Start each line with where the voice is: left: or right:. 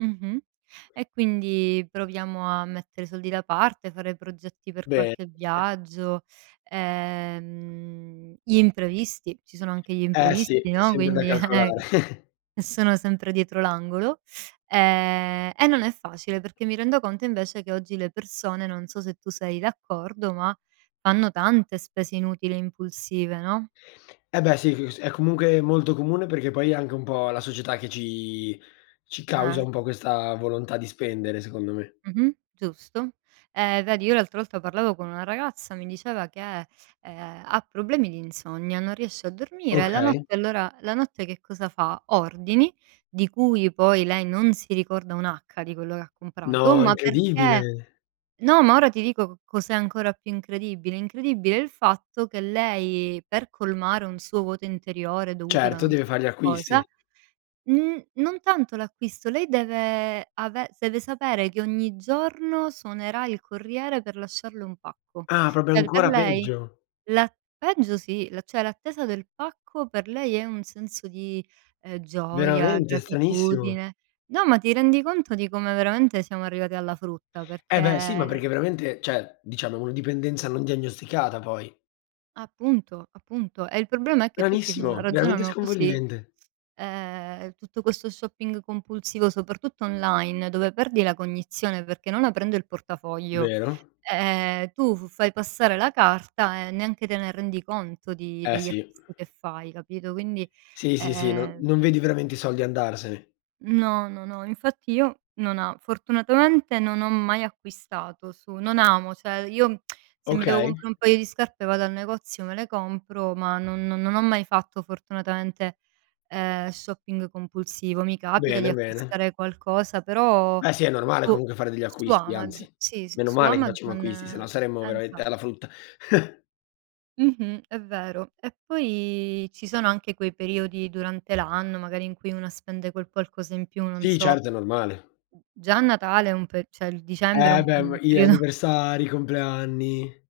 right: Mh-mh e quindi proviamo a mettere soldi da parte, fare progetti per
left: Be
right: qualche
left: [unintelligible]
right: viaggio, ehm, gli imprevisti, ci sono anche gli
left: Eh si,
right: imprevisti,
left: è
right: no,
left: sempre da
right: quindi,
left: calcolare.
right: ch e sono sempre dietro l'angolo e e non è facile perché mi rendo conto invece che oggi le persone, non so se tu sei d'accordo, ma fanno tante spese inutili e impulsive, no?
left: E beh sì c s è comunque molto comune perché poi è anche un po' la società che ci ci causa
right: Eh.
left: un po' questa volontà di spendere, secondo me.
right: Mh-mh. Giusto. Ehm, vedi, io l'altra volta parlavo con una ragazza, mi diceva che, ehm, ha problemi di insonnia, non riesce a dormire e la
left: Okay.
right: notte allora la notte che cosa fa, ordini, di cui poi lei non si ricorda un'acca di quello che ha comprato,
left: No,
right: ma perché
left: incredibile.
right: no, ma ora ti dico co cos'è ancora più incredibile, incredibile il fatto che lei, per colmare un suo vuoto interiore dovuto da
left: Certo,
right: non
left: deve
right: so
left: far gli
right: che cosa,
left: acquisti.
right: n non tanto l'acquisto, lei deve ave deve sapere che ogni giorno suonerà il corriere per lasciarle un pacco.
left: Ah proprio
right: Per per
left: ancora
right: lei,
left: peggio.
right: la peggio sì, la cioè l'attesa del pacco per lei è un senso di, ehm, gioia,
left: Veramente. Stranissimo.
right: gratitudine. No, ma ti rendi conto di come veramente siamo arrivati alla frutta
left: Eh beh sì, ma
right: perché
left: perché veramente, cioè diciamo è una dipendenza non diagnosticata, poi.
right: Appunto. Appunto. E il problema è che tutti fanno
left: Stranissimo, veramente
right: ragionano così,
left: sconvolgente.
right: ehm, tutto questo shopping compulsivo, soprattutto online, dove perdi la cognizione perché non aprendo il portafoglio,
left: Vero.
right: ehm, tu f fai passare la carta e neanche te ne rendi conto di
left: Ehm,
right: degli
left: sì.
right: acquisti che fai, capito. Quindi
left: Sì, sì, sì, no
right: ehm
left: non vedi veramente i soldi andarsene.
right: No, no, no, infatti io non a fortunatamente non ho mai acquistato su non amo, cioè io se mi devo
left: Okay.
right: comprare un paio di scarpe vado al negozio, me le compro, ma non non ho mai fatto fortunatamente, ehm, shopping compulsivo, mi capita di
left: Bene, bene.
right: acquistare qualcosa, però
left: Eh sì, è normale
right: boh.
left: comunque fare degli
right: Su
left: acquisti,
right: Amaz
left: anzi,
right: si, si,
left: meno
right: su
left: male che facciamo
right: Amazon
left: acquisti, sennò
right: ehm,
left: saremmo veramente
right: infa
left: alla frutta.
right: Mh-mh, è vero, e poi ci sono anche quei periodi durante l'anno magari in cui una spende quel qualcosa in più, non
left: Sì,
right: so.
left: certo è normale.
right: Già a Natale è un per cioè l dicembre è
left: Eh
right: un,
left: beh m
right: mhmm,
left: i
right: periodo
left: anniversari, i compleanni.